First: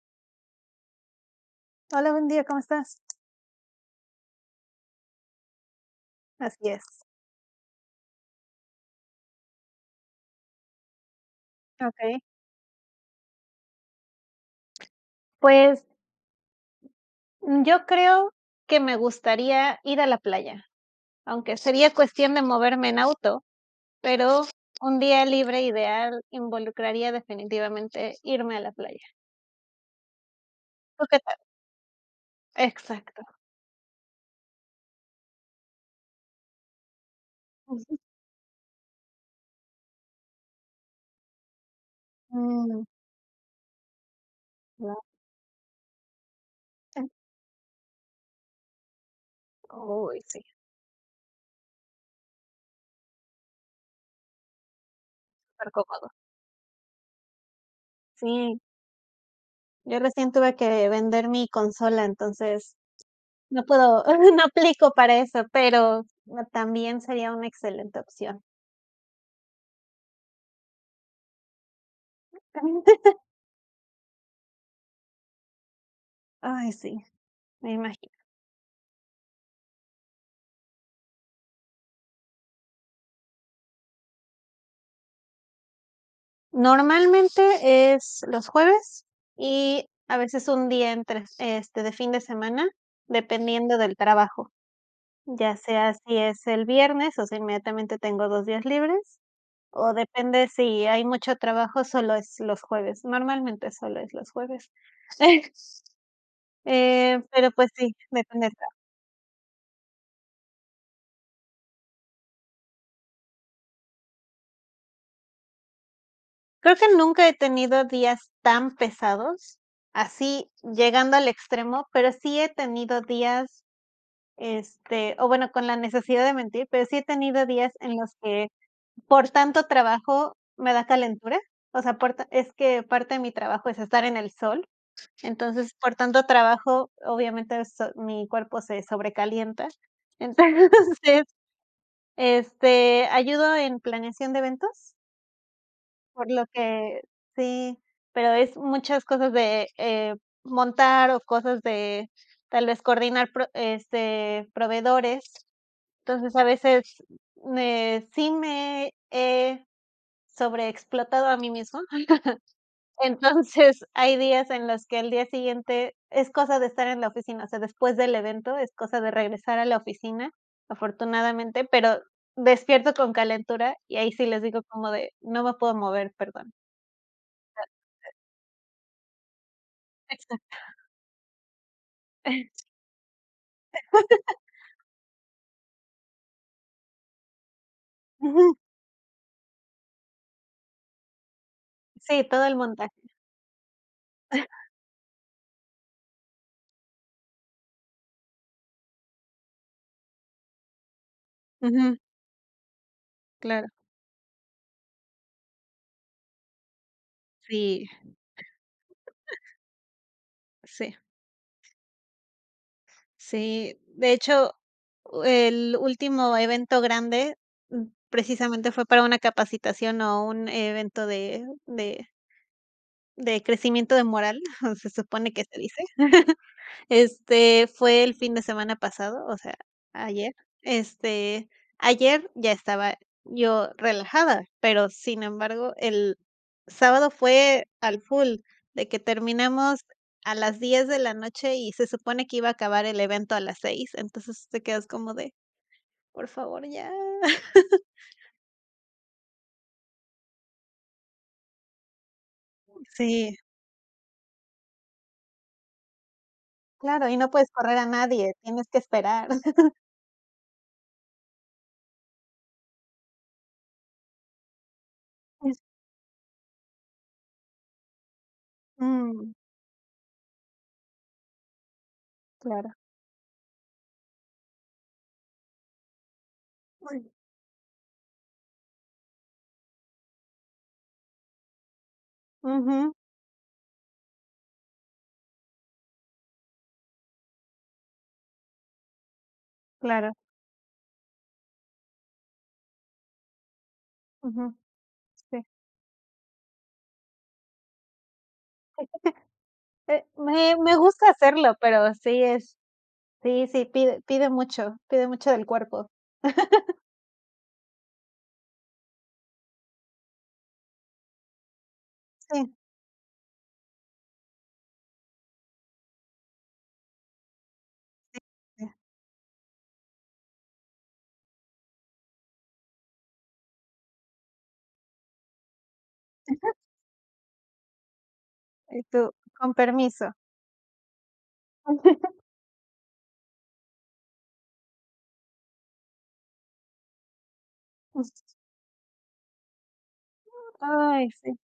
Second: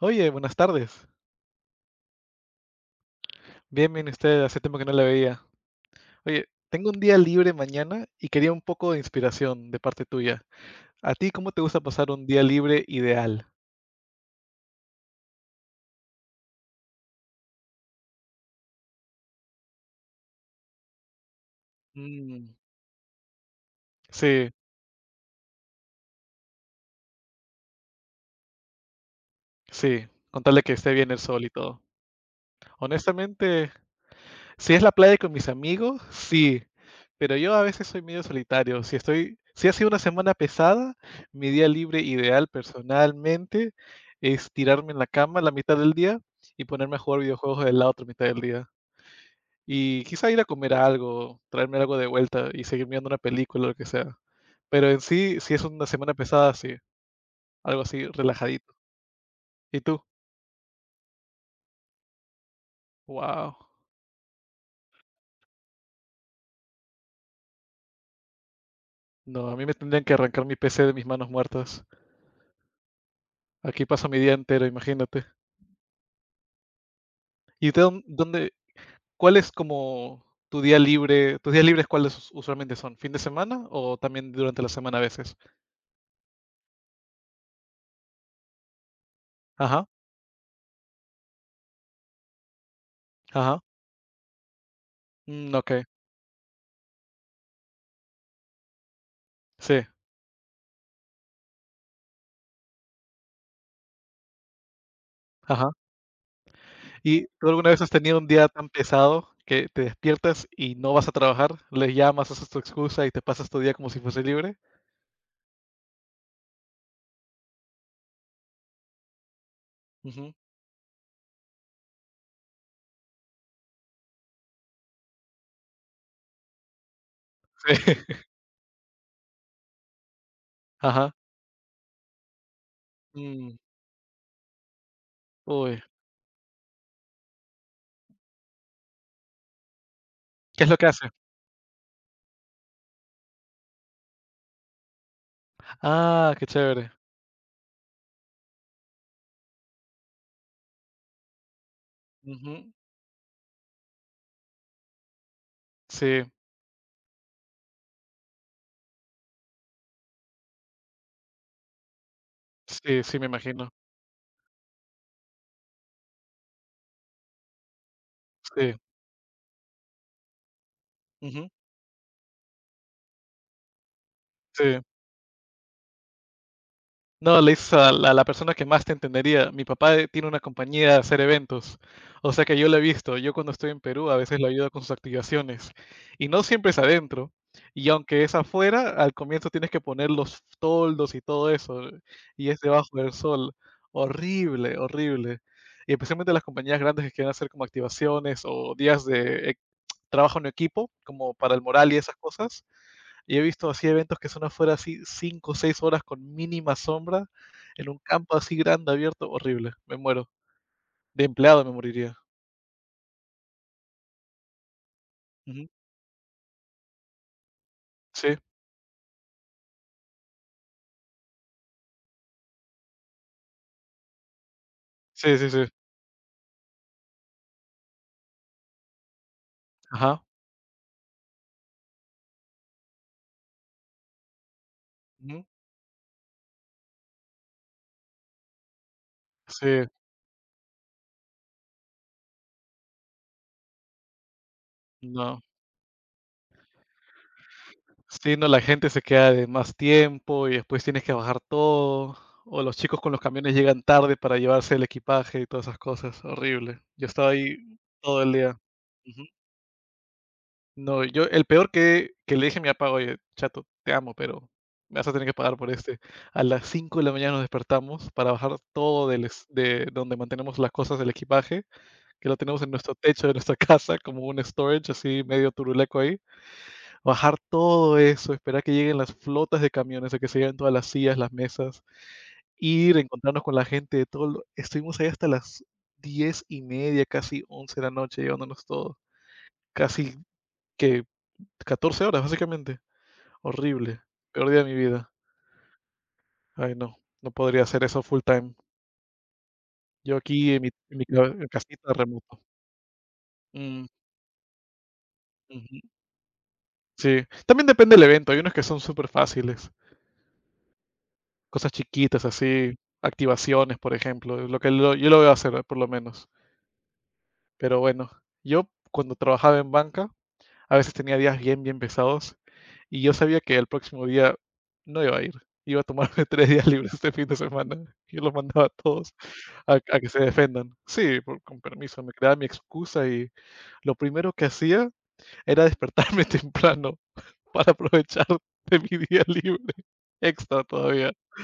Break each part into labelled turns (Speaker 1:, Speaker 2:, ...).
Speaker 1: Oye, buenas tardes.
Speaker 2: Hola, buen día, ¿cómo estás?
Speaker 1: Bien, bien, usted hace tiempo que no la veía. Oye,
Speaker 2: Así es.
Speaker 1: tengo un día libre mañana y quería un poco de inspiración de parte tuya. ¿A ti cómo te gusta pasar
Speaker 2: Ok.
Speaker 1: un día libre ideal?
Speaker 2: Pues, yo creo que me gustaría ir a la playa, aunque sería cuestión de
Speaker 1: Mm,
Speaker 2: moverme en auto, pero
Speaker 1: sí,
Speaker 2: un día libre ideal involucraría definitivamente irme a la playa.
Speaker 1: sí, contarle que esté
Speaker 2: ¿Tú
Speaker 1: bien el
Speaker 2: qué tal?
Speaker 1: sol y todo.
Speaker 2: Exacto.
Speaker 1: Honestamente, si es la playa con mis amigos, sí, pero yo a veces
Speaker 2: Ujú.
Speaker 1: soy medio solitario. Si estoy, si ha sido una semana pesada, mi día libre ideal
Speaker 2: Mm,
Speaker 1: personalmente es tirarme
Speaker 2: ya.
Speaker 1: en la cama la mitad del día y ponerme a jugar videojuegos de la otra mitad del día. Y
Speaker 2: Uy,
Speaker 1: quizá ir a
Speaker 2: sí,
Speaker 1: comer algo, traerme algo de vuelta y seguir mirando una película, o lo que sea. Pero en sí, si es
Speaker 2: súper
Speaker 1: una
Speaker 2: cómodo.
Speaker 1: semana pesada, sí, algo así
Speaker 2: Sí,
Speaker 1: relajadito. ¿Y
Speaker 2: yo
Speaker 1: tú?
Speaker 2: recién tuve que vender mi consola, entonces
Speaker 1: Wow.
Speaker 2: no puedo no aplico para eso, pero, también sería una excelente opción.
Speaker 1: No, a mí me tendrían que arrancar mi PC de mis manos muertas. Aquí paso mi día entero, imagínate.
Speaker 2: Ay, sí,
Speaker 1: ¿Y
Speaker 2: me
Speaker 1: de
Speaker 2: imagino.
Speaker 1: dónde, cuál es como tu día libre? ¿Tus días libres cuáles usualmente son? ¿Fin de semana o también durante la semana a veces?
Speaker 2: Normalmente es los jueves
Speaker 1: Ajá,
Speaker 2: y a veces un día entre de fin de semana,
Speaker 1: ajá.
Speaker 2: dependiendo del trabajo,
Speaker 1: Mm,
Speaker 2: ya
Speaker 1: ok,
Speaker 2: sea si es el viernes, o sea, inmediatamente tengo 2 días libres,
Speaker 1: sí,
Speaker 2: o depende si hay mucho trabajo, solo es los jueves. Normalmente solo es los jueves.
Speaker 1: ajá. ¿Y tú
Speaker 2: Pero
Speaker 1: alguna
Speaker 2: pues
Speaker 1: vez has
Speaker 2: sí,
Speaker 1: tenido un
Speaker 2: depende
Speaker 1: día
Speaker 2: del
Speaker 1: tan
Speaker 2: trabajo.
Speaker 1: pesado que te despiertas y no vas a trabajar? ¿Les llamas, haces tu excusa y te pasas tu día como si fuese libre?
Speaker 2: Creo que nunca he tenido días tan pesados,
Speaker 1: Ujú, sí,
Speaker 2: así llegando al extremo, pero sí he tenido días. O bueno, con la necesidad de mentir, pero sí he tenido días en los que por tanto trabajo me da
Speaker 1: ajá,
Speaker 2: calentura, o sea, por ta es que parte de mi
Speaker 1: mm,
Speaker 2: trabajo es estar en el sol, entonces,
Speaker 1: uy,
Speaker 2: por tanto trabajo, obviamente, so mi cuerpo se sobrecalienta.
Speaker 1: ¿qué es lo que hace?
Speaker 2: Entonces, ayudo en planeación de eventos, por
Speaker 1: Ah,
Speaker 2: lo
Speaker 1: qué chévere,
Speaker 2: que sí, pero es muchas cosas de, montar o cosas de tal
Speaker 1: ujú,
Speaker 2: vez coordinar proveedores,
Speaker 1: sí,
Speaker 2: entonces, a veces, sí me he sobreexplotado a mí mismo.
Speaker 1: sí, sí, me imagino,
Speaker 2: Entonces, hay días en los que el día siguiente es cosa de estar en la oficina, o sea, después del evento es
Speaker 1: sí,
Speaker 2: cosa de regresar a la oficina,
Speaker 1: ujú,
Speaker 2: afortunadamente, pero despierto con calentura y ahí sí les digo
Speaker 1: sí.
Speaker 2: como de: "No me puedo mover, perdón".
Speaker 1: No, le dices a la persona que más te entendería. Mi papá tiene una
Speaker 2: Exacto.
Speaker 1: compañía de hacer eventos, o sea que yo lo he visto. Yo cuando estoy en Perú a veces lo ayudo con sus activaciones y no siempre es adentro. Y aunque es
Speaker 2: Ujú.
Speaker 1: afuera, al comienzo tienes que poner los toldos y todo eso
Speaker 2: Sí, todo
Speaker 1: y
Speaker 2: el
Speaker 1: es
Speaker 2: montaje.
Speaker 1: debajo del sol. Horrible, horrible. Y especialmente las compañías grandes que quieren hacer como activaciones o días de trabajo en equipo, como para el moral y
Speaker 2: Ujú,
Speaker 1: esas cosas y he
Speaker 2: claro.
Speaker 1: visto así eventos que son afuera así 5 o 6 horas con mínima sombra, en
Speaker 2: Sí,
Speaker 1: un campo así grande, abierto, horrible, me muero.
Speaker 2: sí,
Speaker 1: De empleado me moriría.
Speaker 2: sí. De hecho,
Speaker 1: Ujú.
Speaker 2: el último evento grande, mm,
Speaker 1: Sí,
Speaker 2: precisamente fue para una capacitación o un evento de crecimiento de moral, se supone
Speaker 1: sí,
Speaker 2: que
Speaker 1: sí,
Speaker 2: se
Speaker 1: sí.
Speaker 2: dice. Fue el fin de semana pasado, o sea,
Speaker 1: Ajá.
Speaker 2: ayer. Este, Ayer ya estaba yo relajada, pero sin
Speaker 1: Ujú.
Speaker 2: embargo, el sábado fue al full, de que terminamos
Speaker 1: Sí,
Speaker 2: a las 10 de la noche y se supone que iba a acabar el evento a las 6. Entonces te quedas como de,
Speaker 1: no.
Speaker 2: por favor, ya.
Speaker 1: Sí, no, la gente se queda de más tiempo y después tienes que bajar todo, o los chicos con los
Speaker 2: Sí,
Speaker 1: camiones llegan tarde para llevarse el equipaje y todas esas cosas, horrible. Yo
Speaker 2: claro, y
Speaker 1: estaba
Speaker 2: no puedes
Speaker 1: ahí
Speaker 2: correr a
Speaker 1: todo el
Speaker 2: nadie,
Speaker 1: día.
Speaker 2: tienes que esperar.
Speaker 1: No, yo el peor que le dije a mi papá: "Oye, chato, te amo, pero me vas a tener que pagar por este". A las 5 de la mañana nos despertamos para bajar todo del
Speaker 2: Mm,
Speaker 1: es de donde mantenemos las cosas del equipaje, que lo tenemos en
Speaker 2: claro.
Speaker 1: nuestro techo de nuestra casa, como un storage así medio turuleco ahí.
Speaker 2: Uy.
Speaker 1: Bajar todo eso, esperar que lleguen las flotas de camiones, a que se lleven todas las sillas, las mesas,
Speaker 2: Ujú,
Speaker 1: ir, encontrarnos con la gente de todo lo estuvimos ahí hasta las 10 y media, casi 11 de la noche, llevándonos todo. Casi
Speaker 2: claro,
Speaker 1: que 14 horas, básicamente. Horrible. Peor
Speaker 2: ujú,
Speaker 1: día de mi vida.
Speaker 2: sí.
Speaker 1: Ay, no, no podría hacer eso full time.
Speaker 2: Eh,
Speaker 1: Yo aquí
Speaker 2: me me
Speaker 1: en mi
Speaker 2: gusta
Speaker 1: ca en
Speaker 2: hacerlo,
Speaker 1: casita
Speaker 2: pero sí
Speaker 1: remoto.
Speaker 2: es sí, sí,
Speaker 1: Mm,
Speaker 2: pide mucho, pide mucho del
Speaker 1: ujú.
Speaker 2: cuerpo.
Speaker 1: Sí, también depende del evento. Hay unos que son superfáciles, cosas chiquitas
Speaker 2: Sí,
Speaker 1: así, activaciones, por ejemplo, es lo que lo yo lo veo hacer, por lo menos. Pero bueno, yo
Speaker 2: sí.
Speaker 1: cuando trabajaba en banca, a veces tenía días bien, bien pesados. Y yo sabía que el próximo día no iba a ir. Iba a tomarme 3 días libres este fin de semana. Yo los mandaba a
Speaker 2: Y
Speaker 1: todos
Speaker 2: tú, con
Speaker 1: a que
Speaker 2: permiso.
Speaker 1: se defendan. Sí, por con permiso, me creaba mi excusa y lo primero que hacía era despertarme temprano para aprovechar de mi día libre, extra
Speaker 2: Ay,
Speaker 1: todavía.
Speaker 2: sí,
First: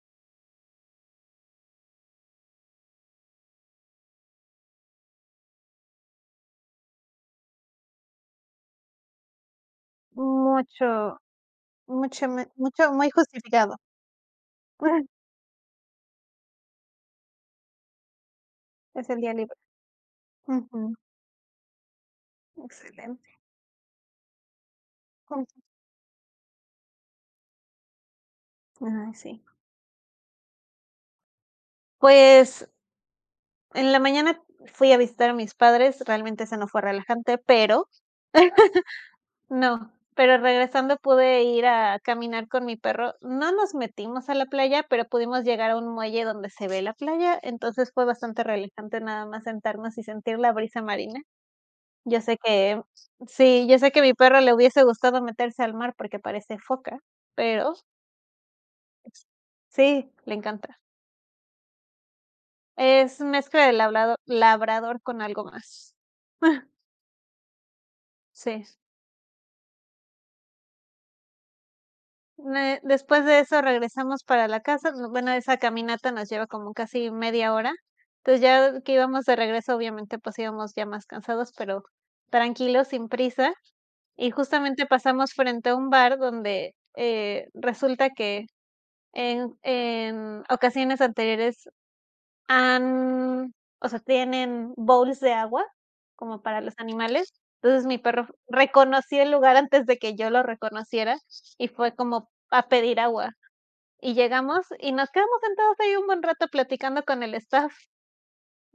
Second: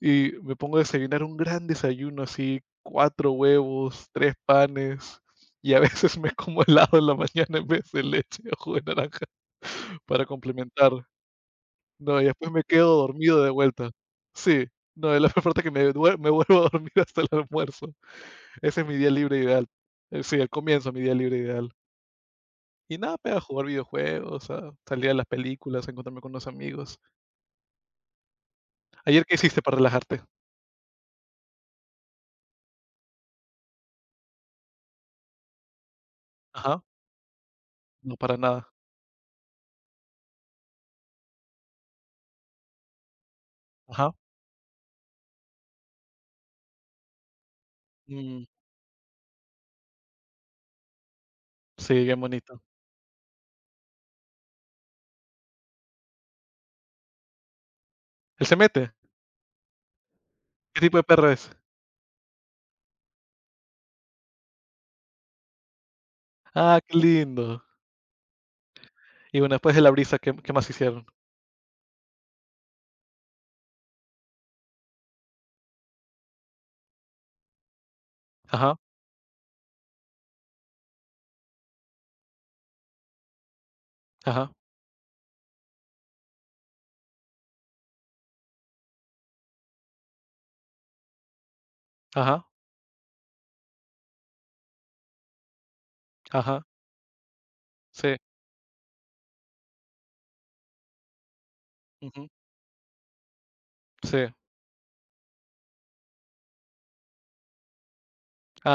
Speaker 1: Y me pongo a desayunar un gran desayuno, así, 4 huevos, 3 panes, y a veces me como helado en la mañana en vez de leche o jugo de naranja para
Speaker 2: mucho
Speaker 1: complementar. No, y
Speaker 2: mucho me
Speaker 1: después me
Speaker 2: mucho
Speaker 1: quedo
Speaker 2: muy
Speaker 1: dormido de
Speaker 2: justificado.
Speaker 1: vuelta. Sí, no, es la peor parte que me vuelvo a dormir hasta el almuerzo. Ese es mi día
Speaker 2: Es el día
Speaker 1: libre
Speaker 2: libre.
Speaker 1: ideal. Sí, el comienzo
Speaker 2: Ujú.
Speaker 1: de mi día libre ideal. Y nada,
Speaker 2: Excelente.
Speaker 1: pues, a jugar videojuegos, a salir a las
Speaker 2: Ujú.
Speaker 1: películas, a encontrarme con los amigos.
Speaker 2: Ay,
Speaker 1: ¿Ayer qué
Speaker 2: sí.
Speaker 1: hiciste para relajarte?
Speaker 2: Pues en la mañana fui a visitar a mis padres, realmente ese no fue
Speaker 1: Ajá.
Speaker 2: relajante, pero
Speaker 1: No, para nada.
Speaker 2: no, pero regresando pude ir a caminar con mi perro. No nos
Speaker 1: Ajá.
Speaker 2: metimos a la playa, pero pudimos llegar a un muelle donde se ve la playa, entonces fue
Speaker 1: Mm,
Speaker 2: bastante relajante nada más sentarnos y sentir la brisa marina.
Speaker 1: sí, bien
Speaker 2: Yo sé
Speaker 1: bonito.
Speaker 2: que sí, yo sé que a mi perro le hubiese gustado meterse al mar porque parece foca, pero
Speaker 1: ¿Él se mete?
Speaker 2: sí, le encanta.
Speaker 1: ¿Qué tipo de perro es?
Speaker 2: Es mezcla de labrador con algo más.
Speaker 1: Ah, qué lindo.
Speaker 2: Sí.
Speaker 1: Y bueno, después de la brisa, ¿qué qué más hicieron?
Speaker 2: Ne Después de eso regresamos para la casa, no- bueno, esa caminata nos lleva como casi media hora. Entonces,
Speaker 1: Ajá,
Speaker 2: ya que íbamos de regreso, obviamente, pues íbamos ya más cansados, pero tranquilos, sin prisa. Y
Speaker 1: ajá,
Speaker 2: justamente pasamos frente a un bar donde, resulta que en ocasiones anteriores
Speaker 1: ajá,
Speaker 2: han o sea, tienen bowls de agua, como para
Speaker 1: ajá.
Speaker 2: los animales. Entonces, mi
Speaker 1: Sí,
Speaker 2: perro reconoció el lugar antes de que yo lo reconociera y fue
Speaker 1: ujú,
Speaker 2: como a pedir agua. Y
Speaker 1: sí.
Speaker 2: llegamos y nos quedamos sentados ahí un buen rato platicando con el staff.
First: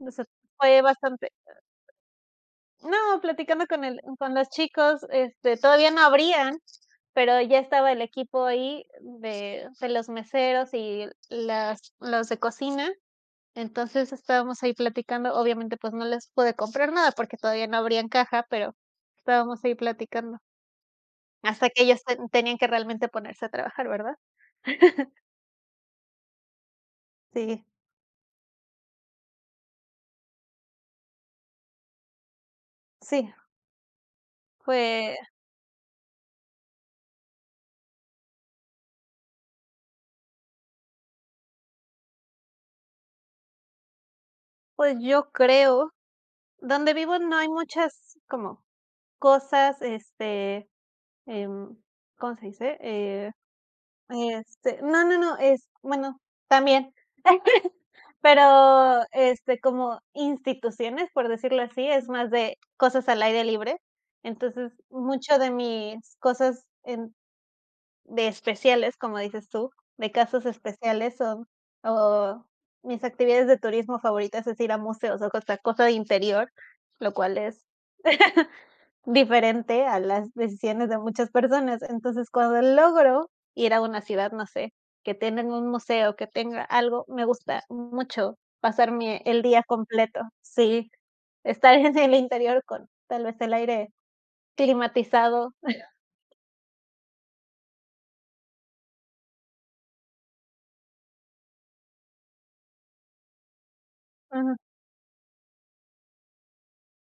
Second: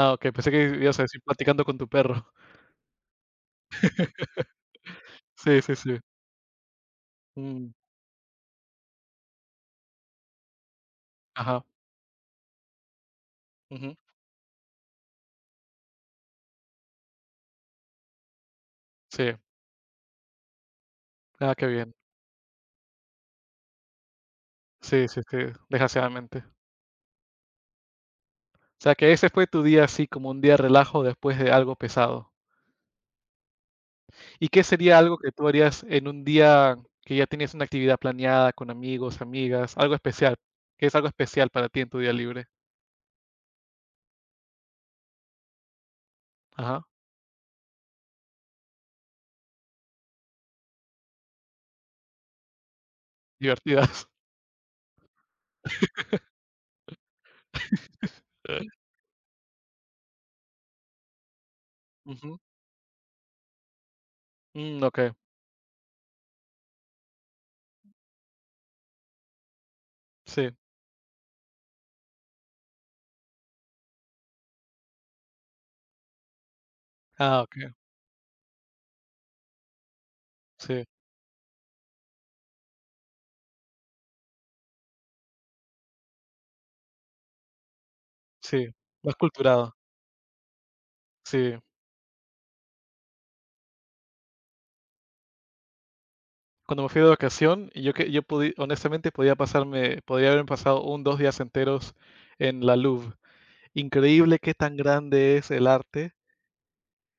Speaker 2: O sea,
Speaker 1: okey, pensé que
Speaker 2: fue
Speaker 1: ibas a decir
Speaker 2: bastante
Speaker 1: platicando con tu perro.
Speaker 2: no, platicando con los chicos,
Speaker 1: Sí, sí,
Speaker 2: todavía
Speaker 1: sí.
Speaker 2: no abrían, pero ya
Speaker 1: Mm,
Speaker 2: estaba el equipo ahí de los meseros y
Speaker 1: ajá,
Speaker 2: las los de cocina.
Speaker 1: ujú.
Speaker 2: Entonces, estábamos ahí platicando. Obviamente, pues, no les pude comprar nada porque todavía no abrían caja, pero
Speaker 1: Sí,
Speaker 2: estábamos ahí platicando
Speaker 1: ah, qué
Speaker 2: hasta que
Speaker 1: bien.
Speaker 2: ellos tenían que realmente ponerse a trabajar, ¿verdad?
Speaker 1: Sí, sí, sí, desgraciadamente.
Speaker 2: Sí,
Speaker 1: O sea, que ese fue tu día así, como un día relajo después de algo pesado.
Speaker 2: sí,
Speaker 1: ¿Y qué sería
Speaker 2: fue,
Speaker 1: algo que tú harías en un día que ya tenías una actividad planeada con amigos, amigas, algo especial? ¿Qué es algo especial para ti en tu día libre?
Speaker 2: pues, yo creo.
Speaker 1: Ajá,
Speaker 2: Donde vivo no hay muchas como cosas, em, ¿cómo se dice?
Speaker 1: divertidas.
Speaker 2: No, no, no, es bueno, también. Pero, como instituciones, por decirlo así, es más
Speaker 1: Ujú,
Speaker 2: de cosas al aire libre. Entonces,
Speaker 1: mm, okey,
Speaker 2: mucho de mis cosas en de especiales, como dices tú, de casos
Speaker 1: sí.
Speaker 2: especiales son o mis actividades de turismo favoritas es ir a museos o cosa de interior, lo cual
Speaker 1: Ah,
Speaker 2: es
Speaker 1: okey,
Speaker 2: diferente a las
Speaker 1: sí,
Speaker 2: decisiones de muchas personas. Entonces, cuando logro ir a una ciudad, no sé, que tienen un museo, que tenga algo, me gusta mucho
Speaker 1: sí, más
Speaker 2: pasarme el día
Speaker 1: culturado,
Speaker 2: completo. Sí,
Speaker 1: sí.
Speaker 2: estar en el interior con tal vez el aire climatizado.
Speaker 1: Cuando me fui de vacación, yo que yo podí honestamente podía pasarme podía haberme pasado un 2 días enteros en la Louvre. Increíble qué
Speaker 2: Ujú.
Speaker 1: tan grande es el arte,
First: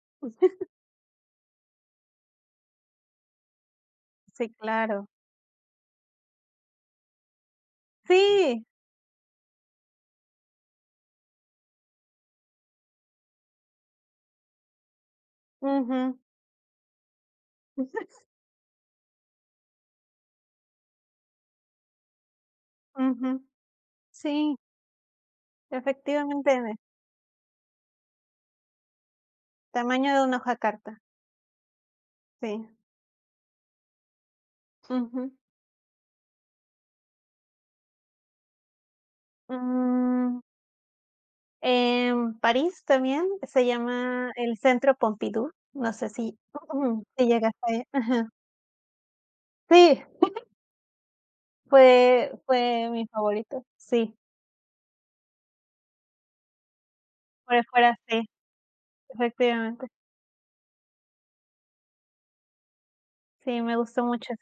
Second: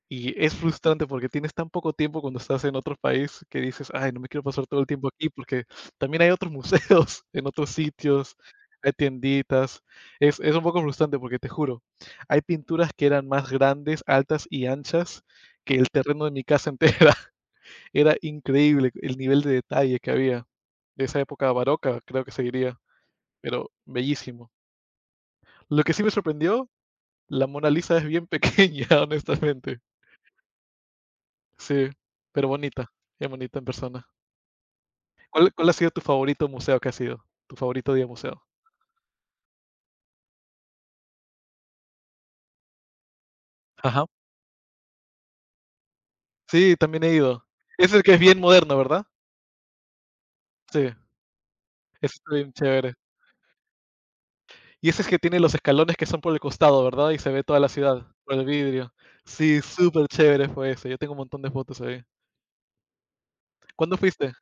Speaker 1: y es frustrante porque tienes tan poco tiempo cuando estás en otro país que dices: "Ay, no me quiero
Speaker 2: Sí,
Speaker 1: pasar todo el
Speaker 2: claro.
Speaker 1: tiempo aquí", porque también hay otros museos en otros sitios,
Speaker 2: Sí.
Speaker 1: hay tienditas. Es un poco frustrante porque te juro, hay pinturas que eran más grandes, altas y anchas que el
Speaker 2: Ujú.
Speaker 1: terreno de mi casa entera. Era increíble el nivel de detalle que había de esa época barroca, creo que se diría,
Speaker 2: Ujú.
Speaker 1: pero bellísimo.
Speaker 2: Sí,
Speaker 1: Lo que sí me
Speaker 2: efectivamente,
Speaker 1: sorprendió,
Speaker 2: de
Speaker 1: la Mona Lisa es bien pequeña, honestamente.
Speaker 2: tamaño de una hoja carta,
Speaker 1: Sí, pero
Speaker 2: sí.
Speaker 1: bonita, es bonita en persona.
Speaker 2: Ujú.
Speaker 1: ¿Cuál ha sido tu favorito museo que has ido? Tu favorito día de museo.
Speaker 2: Mm, en París también se
Speaker 1: Ajá.
Speaker 2: llama el Centro Pompidou, no sé si
Speaker 1: Sí, también he
Speaker 2: si
Speaker 1: ido.
Speaker 2: llegaste,
Speaker 1: Ese es que es
Speaker 2: ajá.
Speaker 1: bien moderno, ¿verdad?
Speaker 2: Sí,
Speaker 1: Sí, ese
Speaker 2: fue
Speaker 1: está bien
Speaker 2: fue
Speaker 1: chévere.
Speaker 2: mi favorito, sí,
Speaker 1: Y ese es que tiene los escalones que son por el costado, ¿verdad? Y se ve toda
Speaker 2: por
Speaker 1: la
Speaker 2: fuera
Speaker 1: ciudad
Speaker 2: sí,
Speaker 1: por el vidrio. Sí,
Speaker 2: efectivamente.
Speaker 1: súper chévere fue ese. Yo tengo un montón de fotos ahí.
Speaker 2: Sí, me
Speaker 1: ¿Cuándo
Speaker 2: gustó
Speaker 1: fuiste?
Speaker 2: mucho.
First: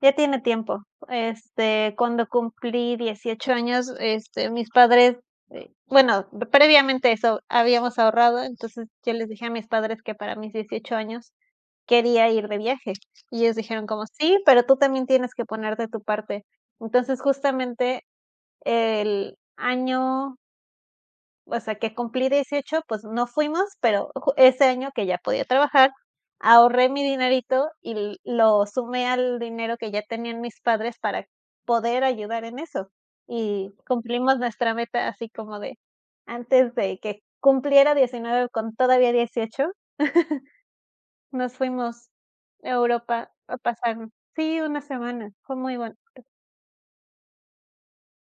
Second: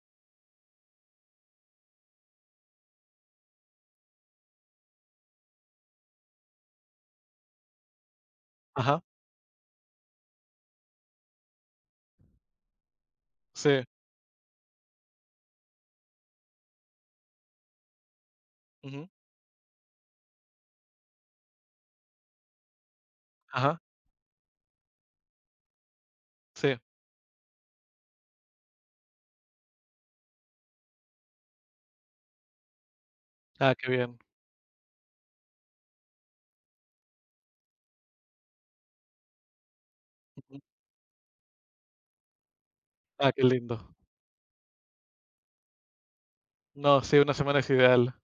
Speaker 2: Ya tiene tiempo. Cuando cumplí 18 años, mis padres, bueno, previamente eso habíamos ahorrado, entonces
Speaker 1: Ajá,
Speaker 2: yo les dije a mis padres que para mis 18 años quería ir de viaje. Y ellos
Speaker 1: sí,
Speaker 2: dijeron como: "Sí, pero tú también tienes que poner de tu parte". Entonces, justamente
Speaker 1: ujú,
Speaker 2: el año o sea, que cumplí 18 pues no fuimos,
Speaker 1: ajá,
Speaker 2: pero ju ese año que ya podía trabajar,
Speaker 1: sí.
Speaker 2: ahorré mi dinerito y lo sumé al dinero que ya tenían mis padres para poder ayudar en eso.
Speaker 1: Ah,
Speaker 2: Y
Speaker 1: qué bien.
Speaker 2: cumplimos nuestra meta así como de antes de que cumpliera 19 con todavía 18
Speaker 1: Ujú.
Speaker 2: nos fuimos a Europa
Speaker 1: Ah, qué
Speaker 2: a
Speaker 1: lindo.
Speaker 2: pasar sí, una semana, fue muy bueno.
Speaker 1: No, sí, una semana es ideal.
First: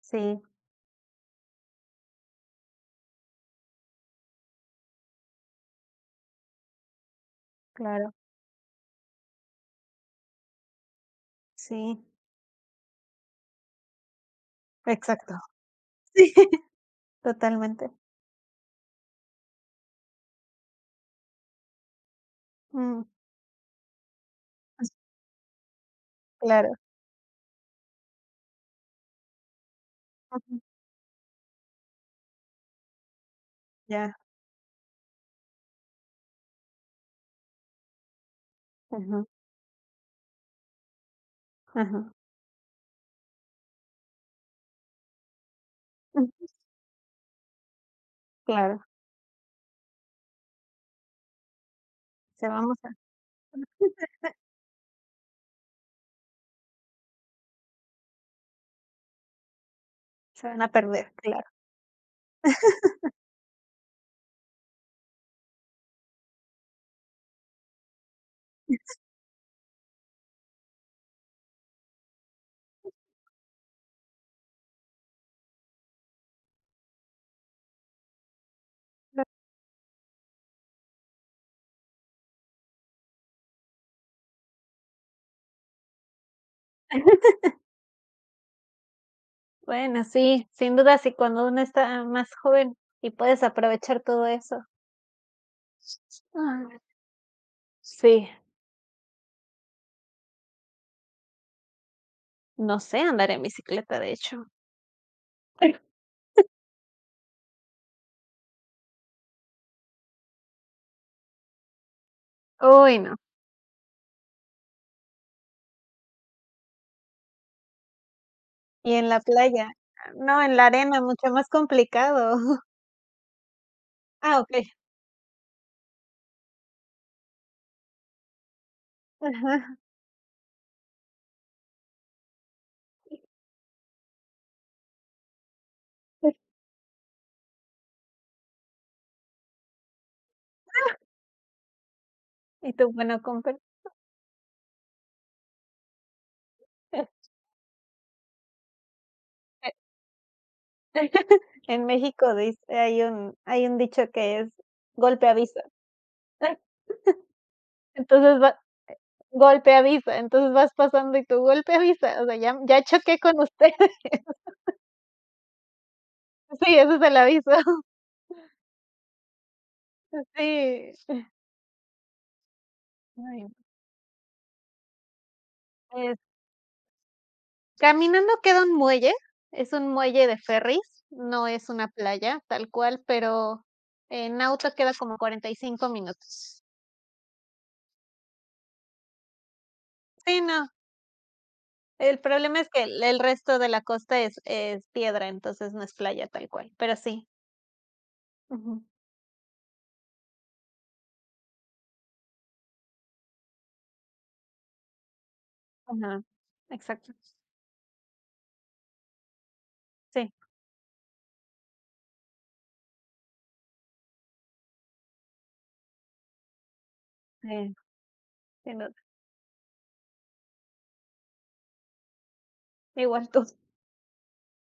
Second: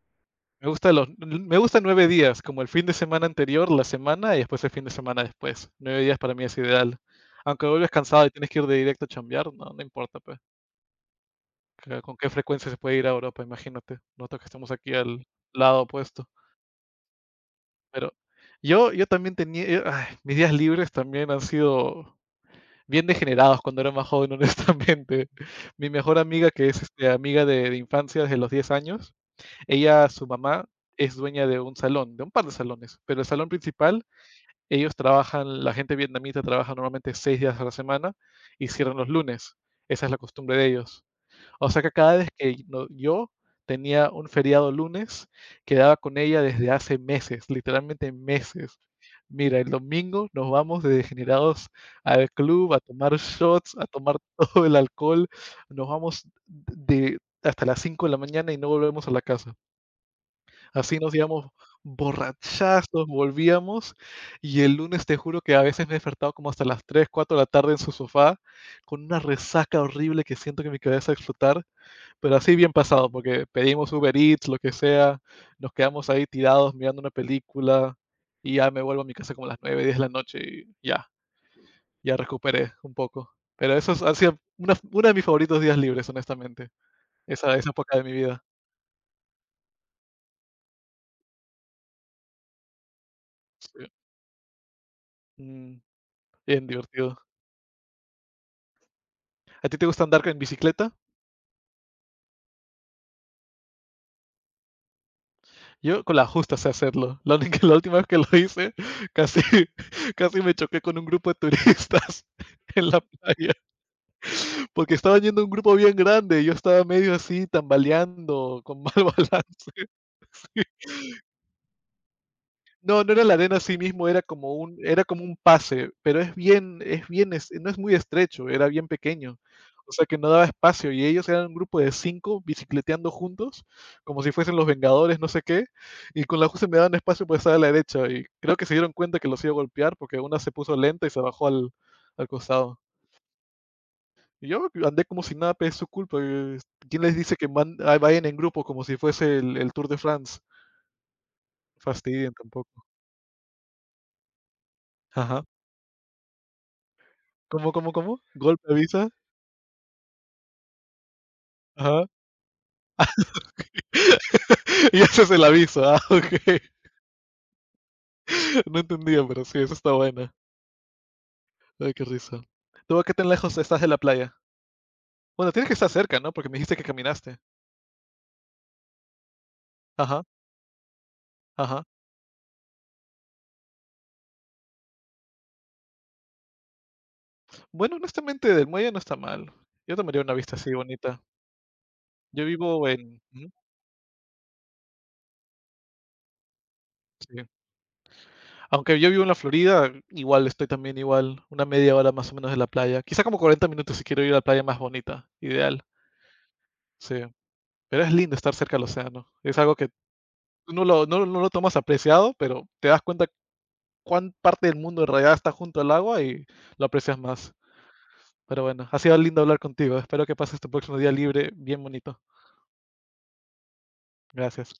Speaker 2: Sí,
Speaker 1: Me gusta me gusta 9 días, como el fin de semana anterior, la semana y después el fin de semana después. 9 días para mí es ideal. Aunque vuelves
Speaker 2: claro,
Speaker 1: cansado y tienes que ir de directo a chambear, no, no importa, pues. Que
Speaker 2: sí,
Speaker 1: con qué frecuencia se puede ir a Europa, imagínate. Nosotros que estamos aquí al
Speaker 2: exacto.
Speaker 1: lado opuesto.
Speaker 2: Sí, totalmente.
Speaker 1: Pero yo también tenía, ay, mis días libres también han sido
Speaker 2: Mm,
Speaker 1: bien degenerados cuando era más joven, honestamente. Mi mejor amiga, que
Speaker 2: claro.
Speaker 1: es este, amiga de infancia desde los 10 años, ella, su mamá, es dueña de un salón, de un par de salones, pero el salón principal,
Speaker 2: Ya,
Speaker 1: ellos trabajan, la gente vietnamita trabaja normalmente 6 días a la semana y cierran los
Speaker 2: ajá,
Speaker 1: lunes. Esa es la costumbre de ellos. O sea que
Speaker 2: ajá,
Speaker 1: cada vez que no yo tenía un feriado lunes, quedaba con ella desde hace meses, literalmente meses.
Speaker 2: claro,
Speaker 1: Mira, el domingo nos vamos de degenerados al
Speaker 2: se
Speaker 1: club
Speaker 2: vamos
Speaker 1: a
Speaker 2: a
Speaker 1: tomar shots, a tomar todo el alcohol, nos vamos de hasta las 5 de la mañana y no volvemos a la casa.
Speaker 2: se van a
Speaker 1: Así
Speaker 2: perder,
Speaker 1: nos íbamos
Speaker 2: claro.
Speaker 1: borrachazos, volvíamos y el lunes te juro que a veces me he despertado como hasta las 3, 4 de la tarde en su sofá con una resaca horrible que siento que mi cabeza va a explotar, pero así bien pasado, porque pedimos Uber Eats, lo que sea, nos quedamos ahí tirados mirando una película y ya me vuelvo a mi casa como a las 9, 10 de la noche y ya, ya recuperé un poco. Pero eso ha sido una de mis favoritos días libres, honestamente, esa época de mi vida.
Speaker 2: Bueno, sí, sin duda, sí, cuando uno está más joven y puedes
Speaker 1: Sí.
Speaker 2: aprovechar todo eso.
Speaker 1: Mm, bien
Speaker 2: Ah,
Speaker 1: divertido.
Speaker 2: sí,
Speaker 1: ¿A ti te gusta andar en bicicleta?
Speaker 2: no sé andar en bicicleta, de hecho.
Speaker 1: Yo con la justa sé hacerlo. La única, la última vez que lo hice, casi, casi me choqué con un grupo de turistas en
Speaker 2: Uy,
Speaker 1: la
Speaker 2: no.
Speaker 1: playa, porque estaba yendo un grupo bien grande, y yo estaba medio así tambaleando, con mal
Speaker 2: Y en la playa,
Speaker 1: balance.
Speaker 2: no, en la arena, mucho más complicado.
Speaker 1: No, no era la arena así mismo,
Speaker 2: Ah, okey,
Speaker 1: era como un pase, pero es bien es bien es no es muy estrecho, era bien pequeño.
Speaker 2: ajá.
Speaker 1: O sea, que no daba espacio, y ellos eran un grupo de 5 bicicleteando juntos, como si fuesen los Vengadores, no sé qué, y con la justa me daban espacio por estar a la derecha, y creo que se dieron cuenta que los iba a golpear, porque una se puso lenta y se bajó al al
Speaker 2: Y
Speaker 1: costado.
Speaker 2: tú, bueno, compen.
Speaker 1: Y yo andé como si nada, pero es su culpa. ¿Quién les dice que vayan en grupo como si fuese el Tour de France?
Speaker 2: En
Speaker 1: Fastidien
Speaker 2: México dice
Speaker 1: tampoco.
Speaker 2: hay un dicho que es golpe
Speaker 1: Ajá.
Speaker 2: aviso.
Speaker 1: ¿Cómo?
Speaker 2: Entonces va
Speaker 1: ¿Golpe avisa?
Speaker 2: Golpe avisa, entonces vas pasando y tu golpe
Speaker 1: Ajá.
Speaker 2: avisa, o sea, ya choqué con ustedes.
Speaker 1: Y ese es el aviso. Ah, ok.
Speaker 2: Sí, ese es el aviso.
Speaker 1: No entendía, pero sí, eso está buena.
Speaker 2: Sí.
Speaker 1: Ay, qué risa. ¿Tú a qué tan
Speaker 2: Ay,
Speaker 1: lejos estás de la playa? Bueno, tienes que estar
Speaker 2: pues,
Speaker 1: cerca, ¿no? Porque me dijiste que caminaste.
Speaker 2: caminando queda un muelle, es un
Speaker 1: Ajá,
Speaker 2: muelle de ferries, no es
Speaker 1: ajá.
Speaker 2: una playa tal cual, pero en auto queda como 45 minutos.
Speaker 1: Bueno, honestamente, del muelle no está mal. Yo tomaría una
Speaker 2: Sí,
Speaker 1: vista
Speaker 2: no,
Speaker 1: así bonita.
Speaker 2: el
Speaker 1: Yo
Speaker 2: problema es que
Speaker 1: vivo
Speaker 2: el
Speaker 1: en... ujú,
Speaker 2: resto de la costa es piedra, entonces no es playa tal cual, pero sí.
Speaker 1: sí.
Speaker 2: Ujú.
Speaker 1: Aunque yo vivo en la Florida, igual estoy también igual, una media hora más o menos de la playa. Quizá como 40 minutos si quiero ir a la playa más bonita, ideal.
Speaker 2: Ajá. Exacto.
Speaker 1: Sí, pero es lindo estar cerca del océano. Es algo que
Speaker 2: Sí,
Speaker 1: tú no lo, no, no lo tomas apreciado, pero te das cuenta cuán parte del mundo en realidad está junto al agua y lo aprecias más.
Speaker 2: sí,
Speaker 1: Pero
Speaker 2: sin
Speaker 1: bueno,
Speaker 2: duda.
Speaker 1: ha sido lindo hablar contigo. Espero que pases tu próximo día libre bien bonito.
Speaker 2: Igual tú.
Speaker 1: Gracias.